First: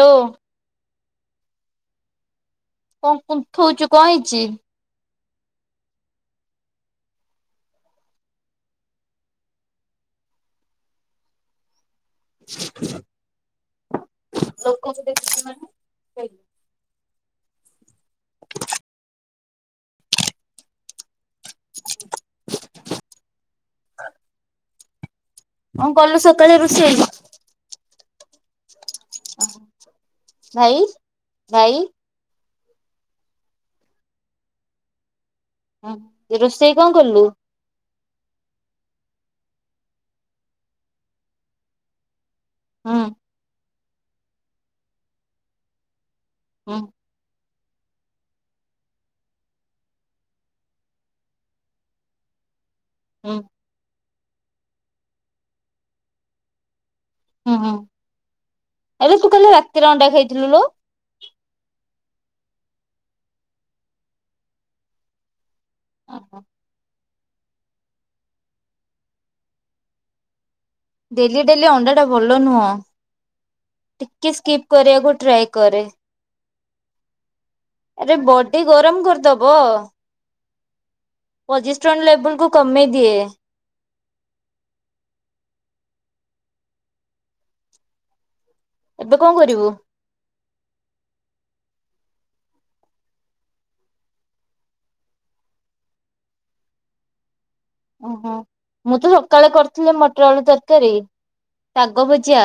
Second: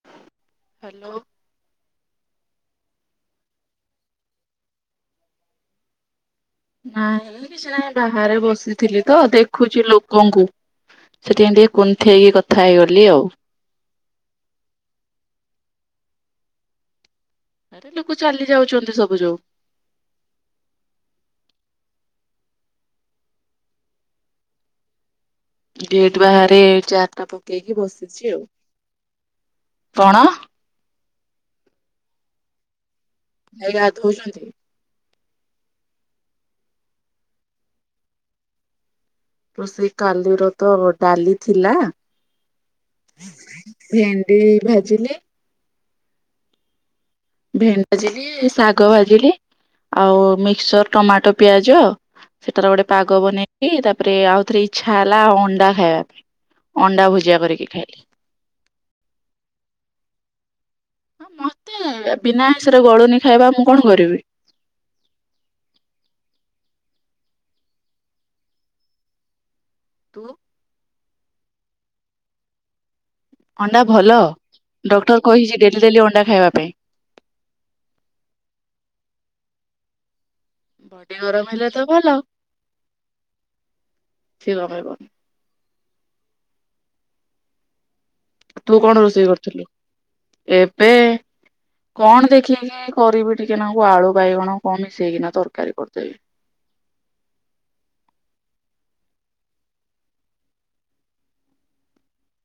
ଲୋ। Hello. କଁ କୁନ୍ଥୋଉଚୁ କଁ ହେଇଚି? ନାଇଁ କିଛି ନାହିଁ ବାହାରେ ବସିଥିଲି ତ ଦେଖୁଚି ଲୋକଙ୍କୁ। ସେଠି ଯାଇଁ କଁ ଦେଖ କୁନ୍ଥେଇକି କଥା ହେଇଗଲି ଆଉ। ଲୋକ ସତେ ଖୁସି ମାନେ ଆରେ ଲୋକ ଚାଲି ଯାଉଚନ୍ତି ସବୁ ଯୋଉ। [unintelligible] କଣ କଲୁ ଗେଟ୍ ସକାଳେ ବାହାରେ ରୋଷେଇ? ଚ୍ୟାରଟା ପକେଇକି ବସିଚି ଆଉ‌। ଭାଇ ଭାଇ। ଭାଇ ଗାଧୋଉଚନ୍ତି। ହୁଁ, ରୋଷେଇ କଣ କଲୁ? ରୋଷେଇ କାଲିର ତ ଡାଲି ଥିଲା। ହୁଁ। ଭେଣ୍ଡି ଭାଜିଲି। ହୁଁ। ଭେଣ୍ଡି ଭାଜିଲି, ଶାଗ ଭାଜିଲି, ଆଉ ମିକ୍ସର, ଟମାଟୋ ପିଆଜ। ସେଟାର ଗୋଟେ ପାଗ ହୁଁ ବନେଇ କି ତାପରେ ଆଉଥରେ ଇଚ୍ଛା ହେଲା ଅଣ୍ଡା ଖାଇବା ପାଇଁ ଅଣ୍ଡା ଭୁଜିଆ କରିକି ଖାଇଲି। ଆଲୋ ତୁ କାଲି ରାତିରେ ଅଣ୍ଡା ଖାଇଥିଲୁ ଲୋ। ହଁ ମତେ ବିନା ଆଇଁଷରେ ଗଳୁନି ଖାଇବା ମୁଁ କଣ କରିବି? ଓହୋ! [unintelligible] ତୁ [unintelligible] ଡେଲି ଡେଲି ଅଣ୍ଡାଟା ଭଲ ନୁହଁ। ଅଣ୍ଡା ଭଲ ଟିକେ ସ୍କିପ୍ କରିବାକୁ ଡକ୍ଟର ଟ୍ରାଏ କହିଛି ଡେଲି କରେ। ଡେଲି ଅଣ୍ଡା ଖାଇବା ପାଇଁ। ଆରେ ବଡି ଗରମ କରିଦବ। ବଡି ଗରମ ହେଲେ ତ ପଜିଷ୍ଟ୍ରନ୍ ଭଲ ଲେବୁଲ କୁ କମେଇ ଦିଏ ସେ କମେଇବ। ତୁ କଣ ଏବେ ରୋଷେଇ କରୁଥିଲୁ? କରିବୁ? ଏବେ କଣ ଦେଖେଇକି କରିବି ଟିକେ ନାକୁ ଆଳୁ ବାଇଗଣ କଣ ମିଶେଇକି ନା ତରକାରୀ କରିଦେବି। ଓହୋ ମୁଁ ତ ସକାଳେ କରିୁଥିଲି ମଟର ଆଳୁ ତରକାରୀ। ଶାଗ ଭଜା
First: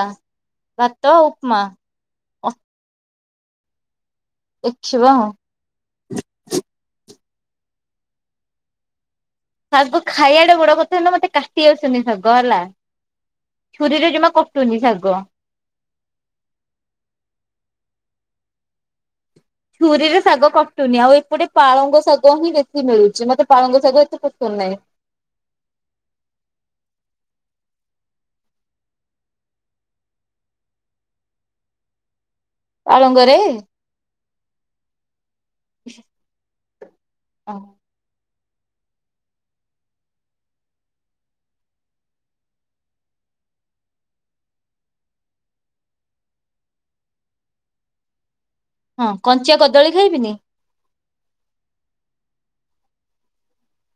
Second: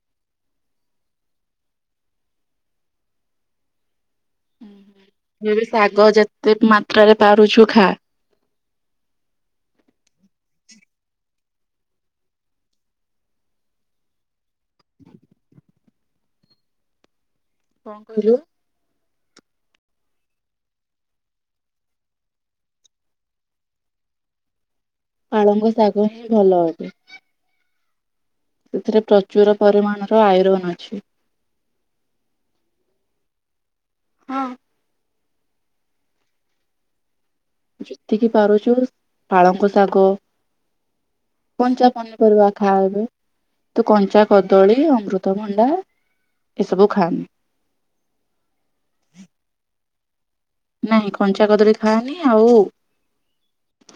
ଭାତ ଉପମା। ଏଖିବାଁ ଆଉ। [unintelligible] ଶାଗ ଯେତେ ମାତ୍ରାରେ ପାରୁଛୁ ଖା। ଶାଗ ଖାଇବାଟେ ବଡ କଥା ହେଲା ମତେ କାଟି ଆସନି ଶାଗ ହେଲା ଛୁରୀରେ ଜମା କ ଟୁନି ଶାଗ। କଣ କହିଲୁ? ଛୁରୀରେ ଶାଗ କଟୁନି ଆଉ ଏପଟେ ପାଳଙ୍ଗ ଶାଗ ହିଁ ବେଶୀ ମିଳୁଛି। ମତେ ପାଳଙ୍ଗ ଶାଗ ଏତେ ପଶନ୍ଦ ନାହିଁ। ପାଳଙ୍ଗ ଶାଗ ହିଁ ଭଲ ଅଟେ। ଏଥିରେ ପ୍ରଚୁର ପରିମାଣର ଆଇରନ୍ ଅଛି। ପାଳଙ୍ଗରେ। ହଁ ଅଁ [inaudible] [unintelligible] ଯେତିକି ପାରୁଛୁ ପାଳଙ୍ଗ ଶାଗ କଞ୍ଚା ପନିପରିବା ଖାଅ ଏବେ। ତୁ କଞ୍ଚା କଦଳୀ ଅମୃତଭଣ୍ଡା ଏସବୁ ଖାଆ ହଁ କଞ୍ଚା କଦଳୀ ଖାଇବିନି। ନାହିଁ କଞ୍ଚା କଦଳୀ ଖାଆନି ଆଉ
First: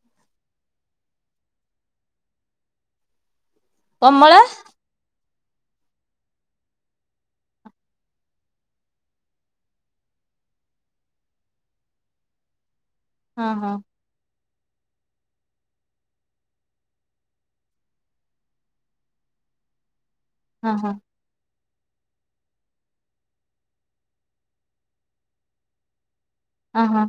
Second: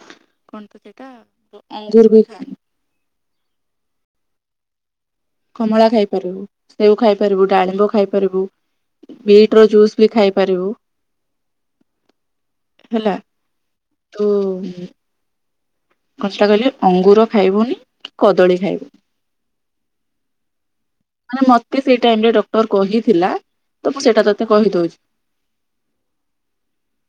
କଣ ତ ସେଇଟା ଅଙ୍ଗୁର ବି ଖାଆନି। କମଳା? କମଳା ଖାଇପାରିବୁ ସେଉ ଖାଇପାରିବୁ ଡାଳିମ୍ବ ଖାଇପାରିବୁ। ବିଟ ର ଜୁସ୍ ବି ଖାଇପାରିବୁ ହେଲା। ହଁ ହଁ। [unintelligible] କଷ୍ଟା କଲେ ଅଙ୍ଗୁର ଖାଇବୁନି କି କଦଳୀ ଖାଇବୁନି। ହଁ ହଁ। ମାନେ ମତେ ସେଇଟା ଏବେ ଡକ୍ଟର କହିଥିଲା ତ ମୁଁ ସେଇଟା ତତେ କହିଦଉଛି। ଅଁ ହଁ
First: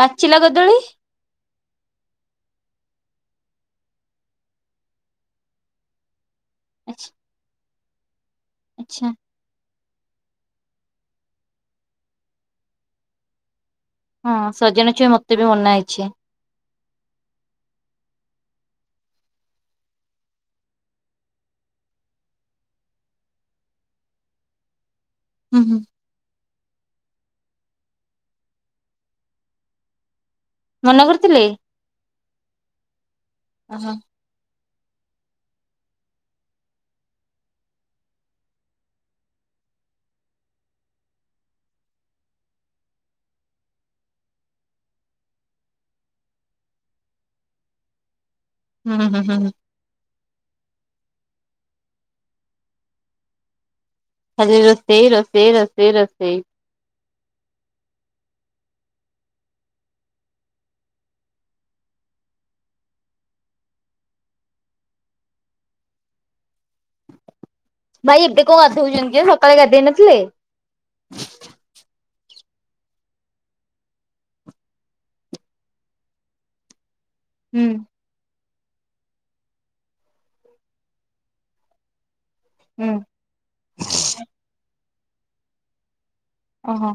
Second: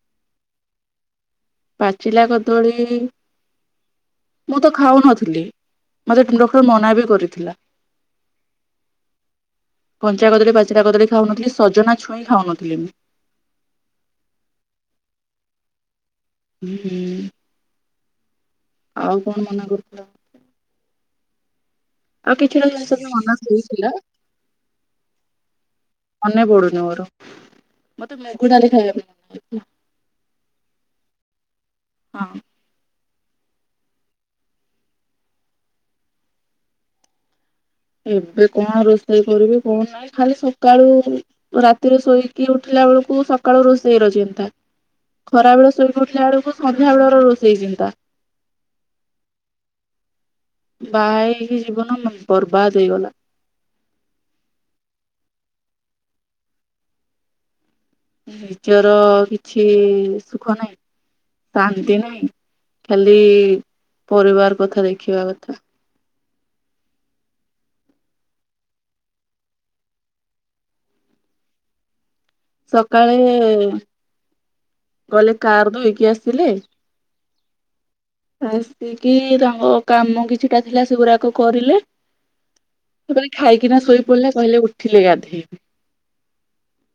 ପାଚିଲା କଦଳୀ? ପାଚିଲା କଦଳୀ ମୁଁ ତ ଖାଉନଥିଲି ମୋତେ ଡକ ମୋତେ ମନା ବି ଆଚ୍ଛା କରିଥିଲା। ଆଚ୍ଛା। କଞ୍ଚା କଦଳୀ ପାଚିଲା କଦଳୀ ଖାଉନଥିଲି ସଜନା ଛୁଇଁ ଖାଉନଥିଲି ବି। ହଁ ସଜନା ଛୁଇଁ ମତେ ବି ମନା ହେଇଛି। [inaudible] ଆଉ କଣ ମନା କରିଥିଲା? ଆଉ କିଛିଟା ଜିନଷ ବି ମନା କରିଥିଲା। [unintelligible] ମନେ ପଡୁନି ମୋର। ମତେ ମୁଗ ଡାଲି ଖାଇବା ପାଇଁ [unintelligible] ମନା କରିଥିଲେ। ହଁ। ଆସ। ଏବେ କଣ ରୋଷେଇ କରିବି କଣ ନାହିଁ, ଖାଲି ସକାଳୁ ରାତିରେ ଶୋଇକି ଉଠିଲା ବେଳକୁ, ସକାଳୁ ରୋଷେଇ ର ଚିନ୍ତା। ଖରାବେଳେ ଶୋଇକି ଉଠିଲା ବେଳକୁ ସନ୍ଧ୍ୟା ବେଳର ରୋଷେଇ ଚିନ୍ତା। ହୁଁ ହୁଁ ହୁଁଁ! ବାହା ହେଇକି ଜୀବନ ନା ବର୍ବାଦ ହେଇଗଲା। ଖାଲି ରୋଷେଇ ରୋଷେଇ ରୋଷେଇ ରୋଷେଇ। ନିଜର- ଅ-କିଛି- ସୁଖ ନାହିଁ। ଶାନ୍ତି ନାହିଁ। ଖାଲି ପରିବାର କଥା ଦେଖିବା କଥା। ଭାଇ ଏବେ କଣ ଗାଧଉଛନ୍ତି ଯେ! ସକାଳେ ଗାଧେଇ ନଥିଲେ? ସକାଳେ- ଏ ଗଲେ କାର ଧୋଇକି ଆସିଲେ ହୁଁ। ଆସିକି ତାଙ୍କ କାମ କିଛିଟା ଥିଲା, ସେଗୁରାକ କରିଲେ। ହୁଁ। ମୁଁ କହିଲି ଖାଇକିନା ଶୋଇ ପଡିଲେ, କହିଲେ ଉଠିଲେ ଗାଧେଇବି। ଓଁହୋ!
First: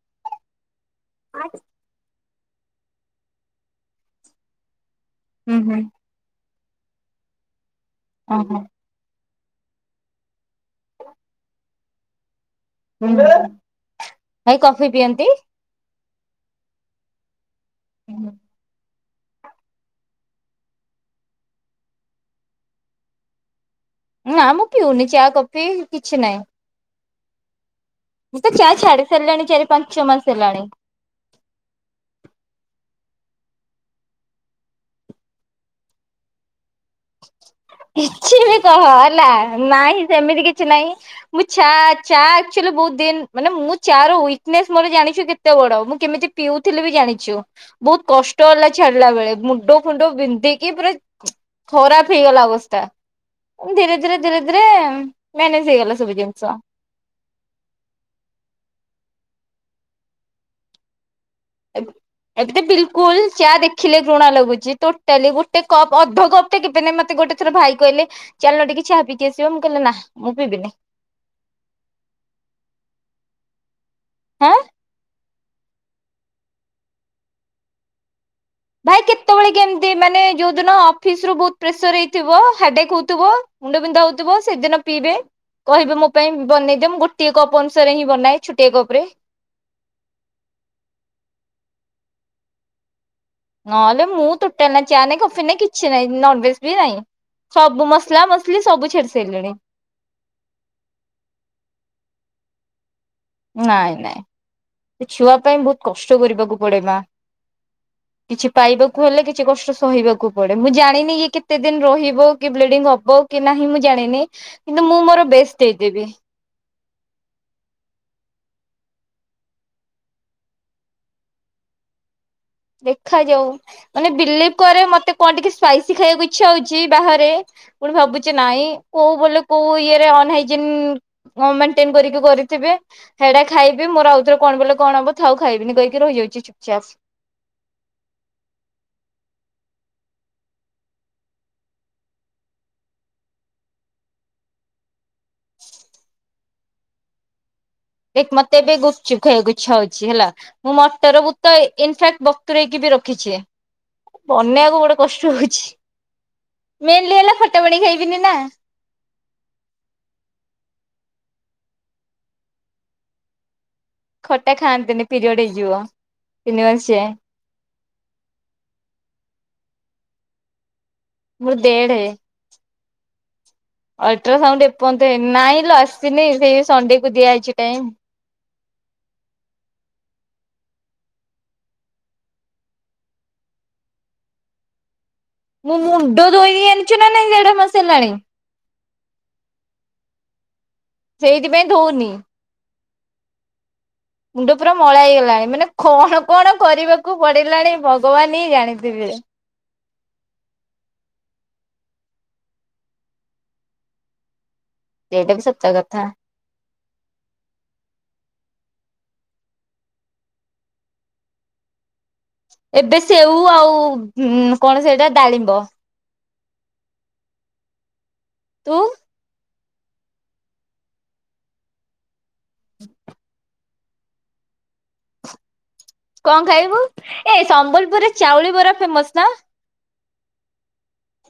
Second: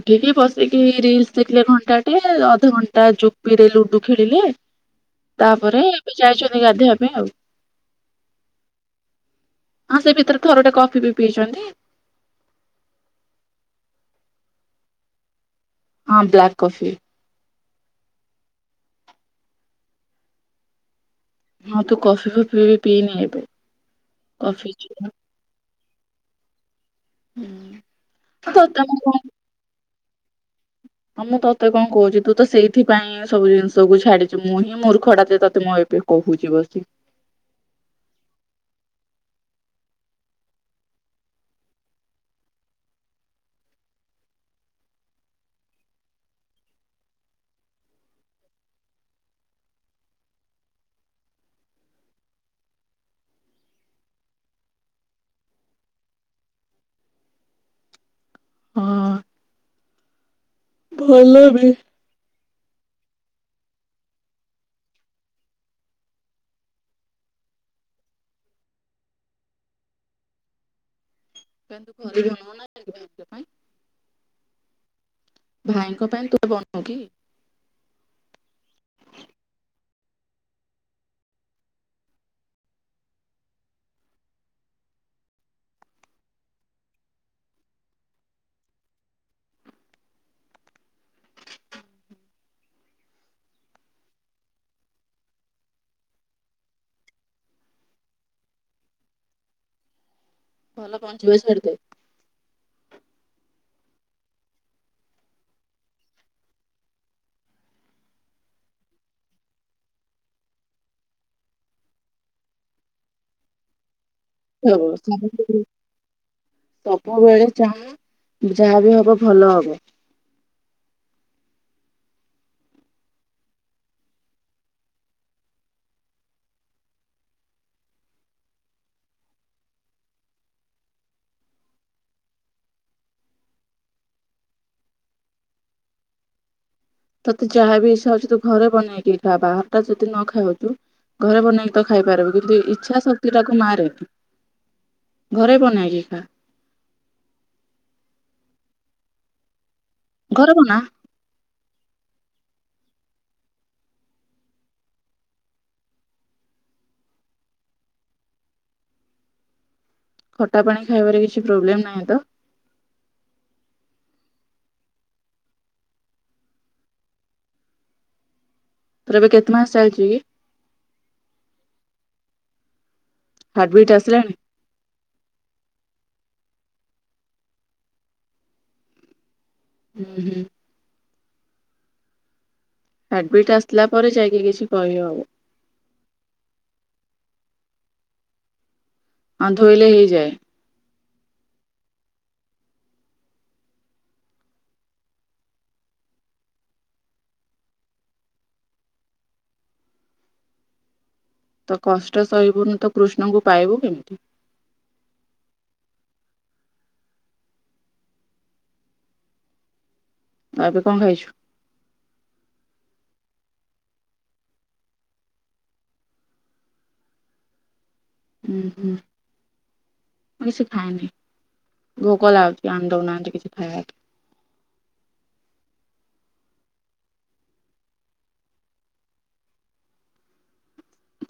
ଉଠିକି ବସିକି ରିଲସ୍ ଦେଖିଲେ ଘଣ୍ଟାଟେ। ଅଧଘଣ୍ଟା ଜୋପିରେ ଲୁଡୁ ଖେଳିଲେ। ହୁଁ ହୁଁ ତା'ପରେ ଏବେ ଯାଇଚନ୍ତି ଗାଧୋଇବା ପାଇଁ ଆଉ। ଓହୋ! ହଁ, ସେ ଭିତରେ ଥରୁଟେ, କଫି ବି ପିଇଚନ୍ତି। ହୁଁ, ଭାଇ କଫି ପିଅନ୍ତି? ହଁ, ବ୍ଲାକ୍ କଫି। ଉଁ ହୁଁ। ହଁ, ତୁ କଫି ଫଫି ବି ପିଇନି ଏବେ। ନା, ମୁଁ କଫି ପିଉନି ଚା କଫି କିଛି ନାହିଁ। ହୁଁ। ମୁଁ, ତ ଚା' ଛାଡ଼ି ସାରିଲାଣି, ଚାରି ପାଞ୍ଚ ମାସ ହେଲାଣି। ହଁ, ମୁଁ ତତେ କଣ କହୁଛି? ତୁ ତ ସେଇଥିପାଇଁ ସବୁ ଜିନିଷ କୁ ଛାଡିଚୁ, ମୁଁ ହିଁ ମୁର୍ଖଟା ତତେ ମୁଁ ଏବେ କହୁଛି ବସିକି। କିଛି ବି କହ ହେଲା ନାହିଁ, ସେମିତି କିଛି ନାହିଁ। ମୁଁ, ଛା ଚା' ଆକ୍ଚୁଲି ବହୁତ ଦିନ, ମାନେ ମୁଁ ଚା' ର ୱିକନେସ୍ ମୋର ଜାଣିଛୁ କେତ୍ କେତେ ବଡ, ମୁଁ କେମିତି ପିଉଥିଲି ବି ଜାଣିଛୁ। ବହୁତ କଷ୍ଟ ହେଲା ଛାଡିଲା ବେଳେ, ମୁଣ୍ଡ ଫୁଣ୍ଡ ବିନ୍ଧିକି ପୁରା ଖରାପ ହେଇଗଲା ଅବସ୍ତା। ଧୀରେ ଧୀିରେ ଧୀରେ ଧୀରେ ମ୍ୟାନେଜ ହେଇଗଲା ସବୁ ଜିନିଷ। ହଁ। ଭଲ ବି। ଏବେ ତ ବିଲକୁଲ ଚା' ଦେଖିଲେ ଘୃଣା ଲାଗୁଛି। ଟୋଟାଲି ଗୋଟେ କପ୍, ଅଧ କପ୍ ମତେ କେବେନାଇଁ ମତେ ଗୋଟେ ଥର ଭାଇ କହିଲେ, ଚାଲୁନ ଟିକେ ଚାହା ପିଇକି ଆସିବ? ମୁଁ କହିଲି ନା, ମୁଁ ପିିବିନି। [inaudible] ହାଁ। ଭାଇଙ୍କ ପାଇଁ, ତୁ ବନଉ କି? ଭାଇ କେତେବେଳେ କେମତି, ମାନେ ଯୋଉ ଦିନ ଅଫିସ୍ ରୁ ବହୁ ପ୍ରେସର୍ ହେଇଥିବ, ହେଡାକ ହଉଥିବ ମୁଣ୍ଡ ବିନ୍ଧା ହଉଥିବ, ସେଦିନ ପିଇବେ। କହିବେ ମୋ ପାଇଁ ବନେଇ ଦେ, ମୁଁ ଗୋଟିଏ କପ୍ ଅନୁସାରେ ହିଁ ବନାଏ। ଛୋଟିଆ କପ୍ ରେ ନହେଲେ ମୁଁ ଟୋଟାଲି ନାଇଁ ଚା' ନାଇଁ, କଫି ନାଇଁ, କିଛି ନାଇଁ, ନନ୍ ଭେଜ ବି ନାଇଁ। ସବୁ ମସଲା ମସଲି ସବୁ ଛାଡ଼ି ସାଇଲିଣି। ଭଲ ପହଞ୍ଚିବ, ସେଆଡେ ଦେ। ନାଇଁ ନାଇଁ ସେ ଛୁଆ ପାଇଁ ବହୁତ କଷ୍ଟ କରିବାକୁ ପଡେ ମା। କିଛି ପାଇବାକୁ ହେଲେ କିଛି କଷ୍ଟ ସହିବାକୁ ପଡେ। ମୁଁ ଜାଣିନି କି କେତେ ଦିନ ରହିବ କି ବ୍ଲିଡିଙ୍ଗ ହବ। କି ନାହିଁ ମୁଁ ଜାଣିନି। କିନ୍ତୁ ମୁଁ ମୋର ବେଷ୍ଟ ଦେଇଦେବି। ସବୁବେଳେ ଚାହାଁ। ଯାହା ବି ହବ ଭଲ ହବ। ଦେଖା ଯାଉ ମାନେ ବିଲିଭ କରେ ମତେ କଣ ଟିକେ ସ୍ପାଇସି ଖାଇବାକୁ ଇଚ୍ଛା ହଉଛି ବାହାରେ। ପୁଣି ଭାବୁଛି ନାଇଁ କୋଉ ବେଳେ କୋଉ ଅନ ହାଇଜିନ ମେଣ୍ଟେନ କରିକି କରିଥିବେ। ସେଇଟା ଖାଇବି ମୋର ଆଉ ଥରେ କଣ ବୋଲେ କଣ ହବ ଥାଉ ଖାଇବିନି କହିକି ରହିଯାଉଛି ଚୁପଚାପ୍। ତତେ ଯାହା ବି ଇଛା ହଉଛି ତୁ ଘରେ ବନେଇକି ଖା। ବାହାର ଟା ଯଦି ନ ଖାଉଛୁ। ଘରେ ବନେଇକି ତ ଖାଇପାରିବେ। କିନ୍ତୁ ଇଚ୍ଛା ଶକ୍ତି ଟାକୁ ମାରେନି। ଘରେ ବନାଇକି ଖା। ଦେଖ ମତେ ଏବେ ଗୁପଚୁପ୍ ଖାଇବାକୁ ଇଛା ହଉଛି ହେଲା। ଘରେ ମୁଁ ବନା ମଟରକୁ ତ ଇନ ଫାକ୍ଟ ବତୁରେଇକି ବି ରଖିଛି। ବନେଇବାକୁ ଗୋଟେ କଷ୍ଟ ହଉଛି। ମେନ୍ ଲି ହେଲା ଖଟା ପାଣି ଖାଇବିନି ନା। ଖଟା ପାଣି ଖାଇବାରେ କିଛି ପ୍ରୋବ୍ଲେମ ନାହିଁ ତ। ଖଟା ଖାଆନ୍ତିନି ପିରିୟଡ ହେଇଯିବ ତିନି ମାସିଆ। ତୋର ଏବେ କେତେ ମାସ ଚାଲିଛି କି? ମୋର ଦେଢେ। ହାର୍ଟବିଟ୍ ଆସିଲାଣି? ଅଲଟ୍ରାସାଉଣ୍ଡ ଏପର୍ଯ୍ୟନ୍ତ ହେଇନି। ହୁଁ ହୁଁ। ହାର୍ଟବିଟ ଆସିଲା ପରେ ଯାଇକି କିଛି କହିହବ। ମୁଁ ମୁଣ୍ଡ ଧୋଇନି ଜାଣିଛୁ ନା ନାଇଁ ଦେଢ ମାସ ହେଲାଣି। ହଁ ଧୋଇଲେ ହେଇଯାଏ। ସେଇଥିପାଇଁ ଧୋଉନି। ମୁଣ୍ଡ ପୁରା ମଳା ହେଇଗଲାଣି। ମାନେ କଣ କଣ କରିବାକୁ ପଡିଲାଣି ଭଗବାନ ହିଁ ଜାଣିଥିବେ। ତ କଷ୍ଟ ସହିବୁନି ତ କୃଷ୍ଣଙ୍କୁ ପାଇବୁ କେମିତି? ଏଇଟା ବି ସତ କଥା। ଆଉ ଏବେ କଣ ଖାଇଛୁ? ଏବେ ସେଉ ଆଉ କଣ ସେଇଟା ଡାଳିମ୍ବ। ହୁଁ ତୁ ହୁଁ ମୁଁ କିଛି ଖାଇନି। ଭୋକ ଲାଗୁଛି ଆଣି ଦଉନାହାନ୍ତି କିଛି ଖାଇବାକୁ। କଣ ଖାଇବୁ? ଏ ସମ୍ବଲପୁରରେ ଚାଉଳି ବରା ଫେମସ ନା।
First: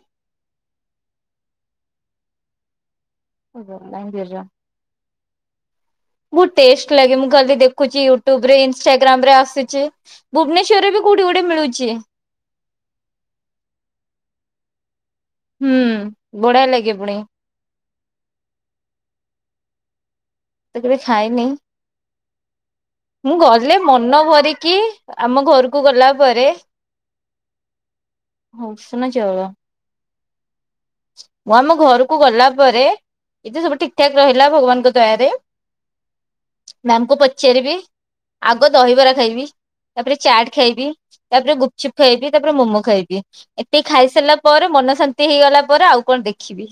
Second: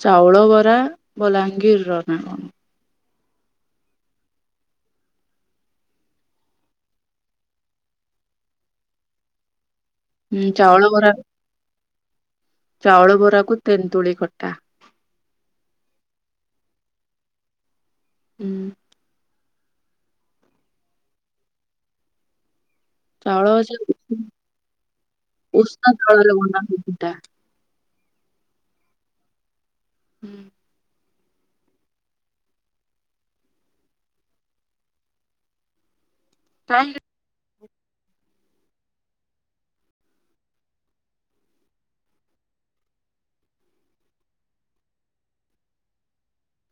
ଚାଉଳ ବରା ବଲାଙ୍ଗୀରର ନା କଣ? ଓ ହ ବଲାଙ୍ଗୀରର। ବହୁତ ଟେଷ୍ଟ ଲାଗେ। ମୁଁ କାଲି ଦେଖୁଛି ୟୁଟ୍ୟୁବରେ ଇନଷ୍ଟାଗ୍ରାମରେ ଆସୁଛି। ହୁଁ ଚାଉଳ ଭୁବନେଶ୍ୱରରେ ବି ବରା କୋଉଠି ଗୋଟେ ମିଳୁଛି। ଚାଉଳ ବରାକୁ ତେନ୍ତୁଳି ଖଟା। ହୁଁ ବଢିଆ ଲାଗେ ପୁଣି। ହୁଁ। ତ କେବେ ଖାଇନି। ମୁଁ ଚାଉଳ ଅଛି ଗଲେ ମନ ଭରିକି ଆମ ଘରକୁ ଉଷୁନା ଗଲା ଚାଉଳରେ ପରେ ବନା ହୁଏ ସେଟା। ହଁ ଉସୁନା ଚାଉଳ। ହୁଁ। ମୁଁ ଆମ ଘରକୁ ଗଲା ପରେ ଏଇତ ସବୁ ଠିକ ଠାକ ରହିଲା ଭଗବାନଙ୍କ ଦୟାରେ। କାହିଁକି ମ୍ୟାମକୁ ପଚାରିବି ଆଗ ଦହିବରା ଖାଇବି। ତାପରେ ଚାଟ୍ ଖାଇବି। ତାପରେ ଗୁପଚୁପ ଖାଇବି। ତାପରେ ମୋମୋ ଖାଇବି। ଏତିକି ଖାଇସାରିଲା ପରେ ମନ ଶାନ୍ତି ହେଇଗଲା ପରେ ଆଉ କଣ ଦେଖିବି।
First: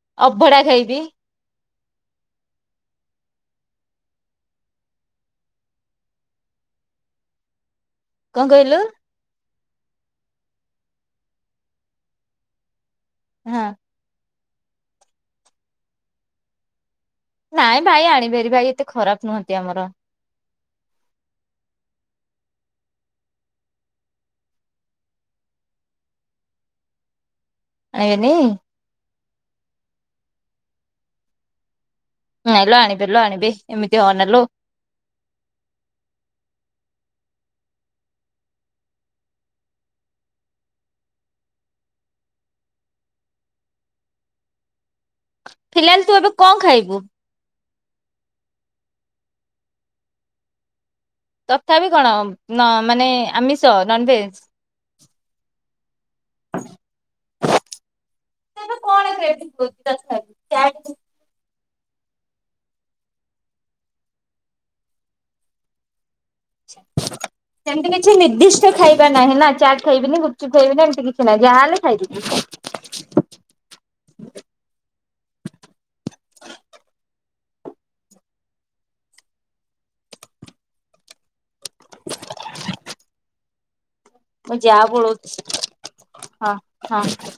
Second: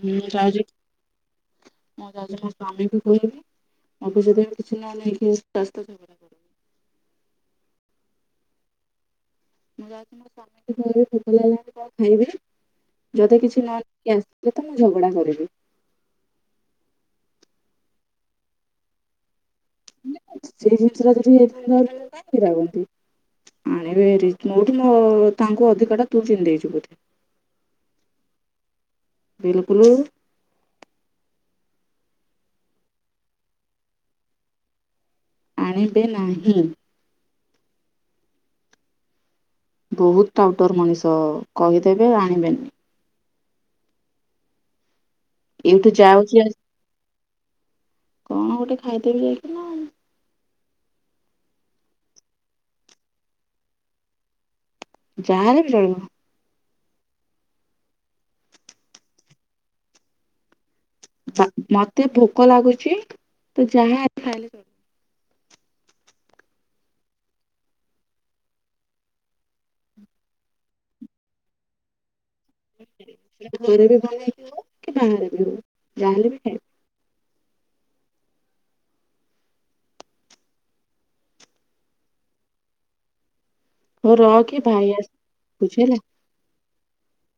ହୁଁ ଆଉ ଅଭଡା ଯୋଉ ଖାଇବି ମୁଁ ଯାଉଛି ମୋ ସ୍ୱାମୀଙ୍କୁ କହିବି ଅଫିସରେ ବି କିଛି ନ ହେଲେ ବି ରାସ୍ତା କଣ କହିଲ? ମୁଁ ଯାଉଛି ମୋ ସ୍ୱାମୀ [unintelligible] କଣ ଖାଇବି ଯଦି କିଛି ହଁ ନହ ଇଏ ଆସିଲେ ତ ମୁଁ ଝଗଡ଼ା କରିବି। ନାଇଁ ଭାଇ ଆଣିବେ ବାରି ଭାଇ ଏତେ ଖରାପ ନୁହଁନ୍ତି ଆମର। ସେଇ ଜିନିଷଟା ଯଦି ଏତେ ଭାବନ୍ତି କାହିଁକି ରାଗନ୍ତି। ଆଣିବି ମୋଠୁ ତାଙ୍କୁ ଅଧିକଟା ତୁ ଚିହ୍ନିଦେଇଛୁ ବୋଧେ। ଆଇବେନି। ବିଲକୁଲ। ନାଇଁଲୋ ଆଣିବେ ଲୋ ଆଣିବେ ଏମିତି ହଅନାଲୋ। ଆଣିବେ ନାହିଁ। ବହୁତ ଟାଉଟର ମଣିଷ କହିଦେବେ ଆଣିବେନି। ଏଇଠୁ ଫିଲାଲ ତୁ ଏବେ ଯାଉଛି ଆସି କଣ ଖାଇବୁ? କଣ ଗୋଟେ ଖାଇଦେବି ଏଇକିନା। ତଥାପି କଣ ମାନେ ଆମିଷ ନନଭେଜ। ଯାହାଲେ ବି ଚଳିବ। ନା କଣ ଏବେ [unintelligible] ମୋତେ ଭୋକ ଲାଗୁଛି ତ ଯାହା ଖାଇଲେ। [unintelligible] ସେମିତି କିଛି ନିର୍ଦ୍ଦିଷ୍ଟ ଖାଇବା ନାହିଁ ନା ଚାଟ ଖାଇବିନି ଗୁପଚୁପ ଖାଇବିନି ଏମିତି କିଛି ନାହିଁ ଯାହା ହେଲେ ଖାଇବି। ଘରେ ବି ଭଲଇ ହଉ କି ବାହାରେ ବି ହଉ ଯାହାଲେ ବି ଖାଇବି। [unintelligible] ହଉ ମୁଁ ରଖେ ଯା ଭାଇ ପଳଉଛି ଆସୁଛି ହେଲା। ହଁ ହଁ।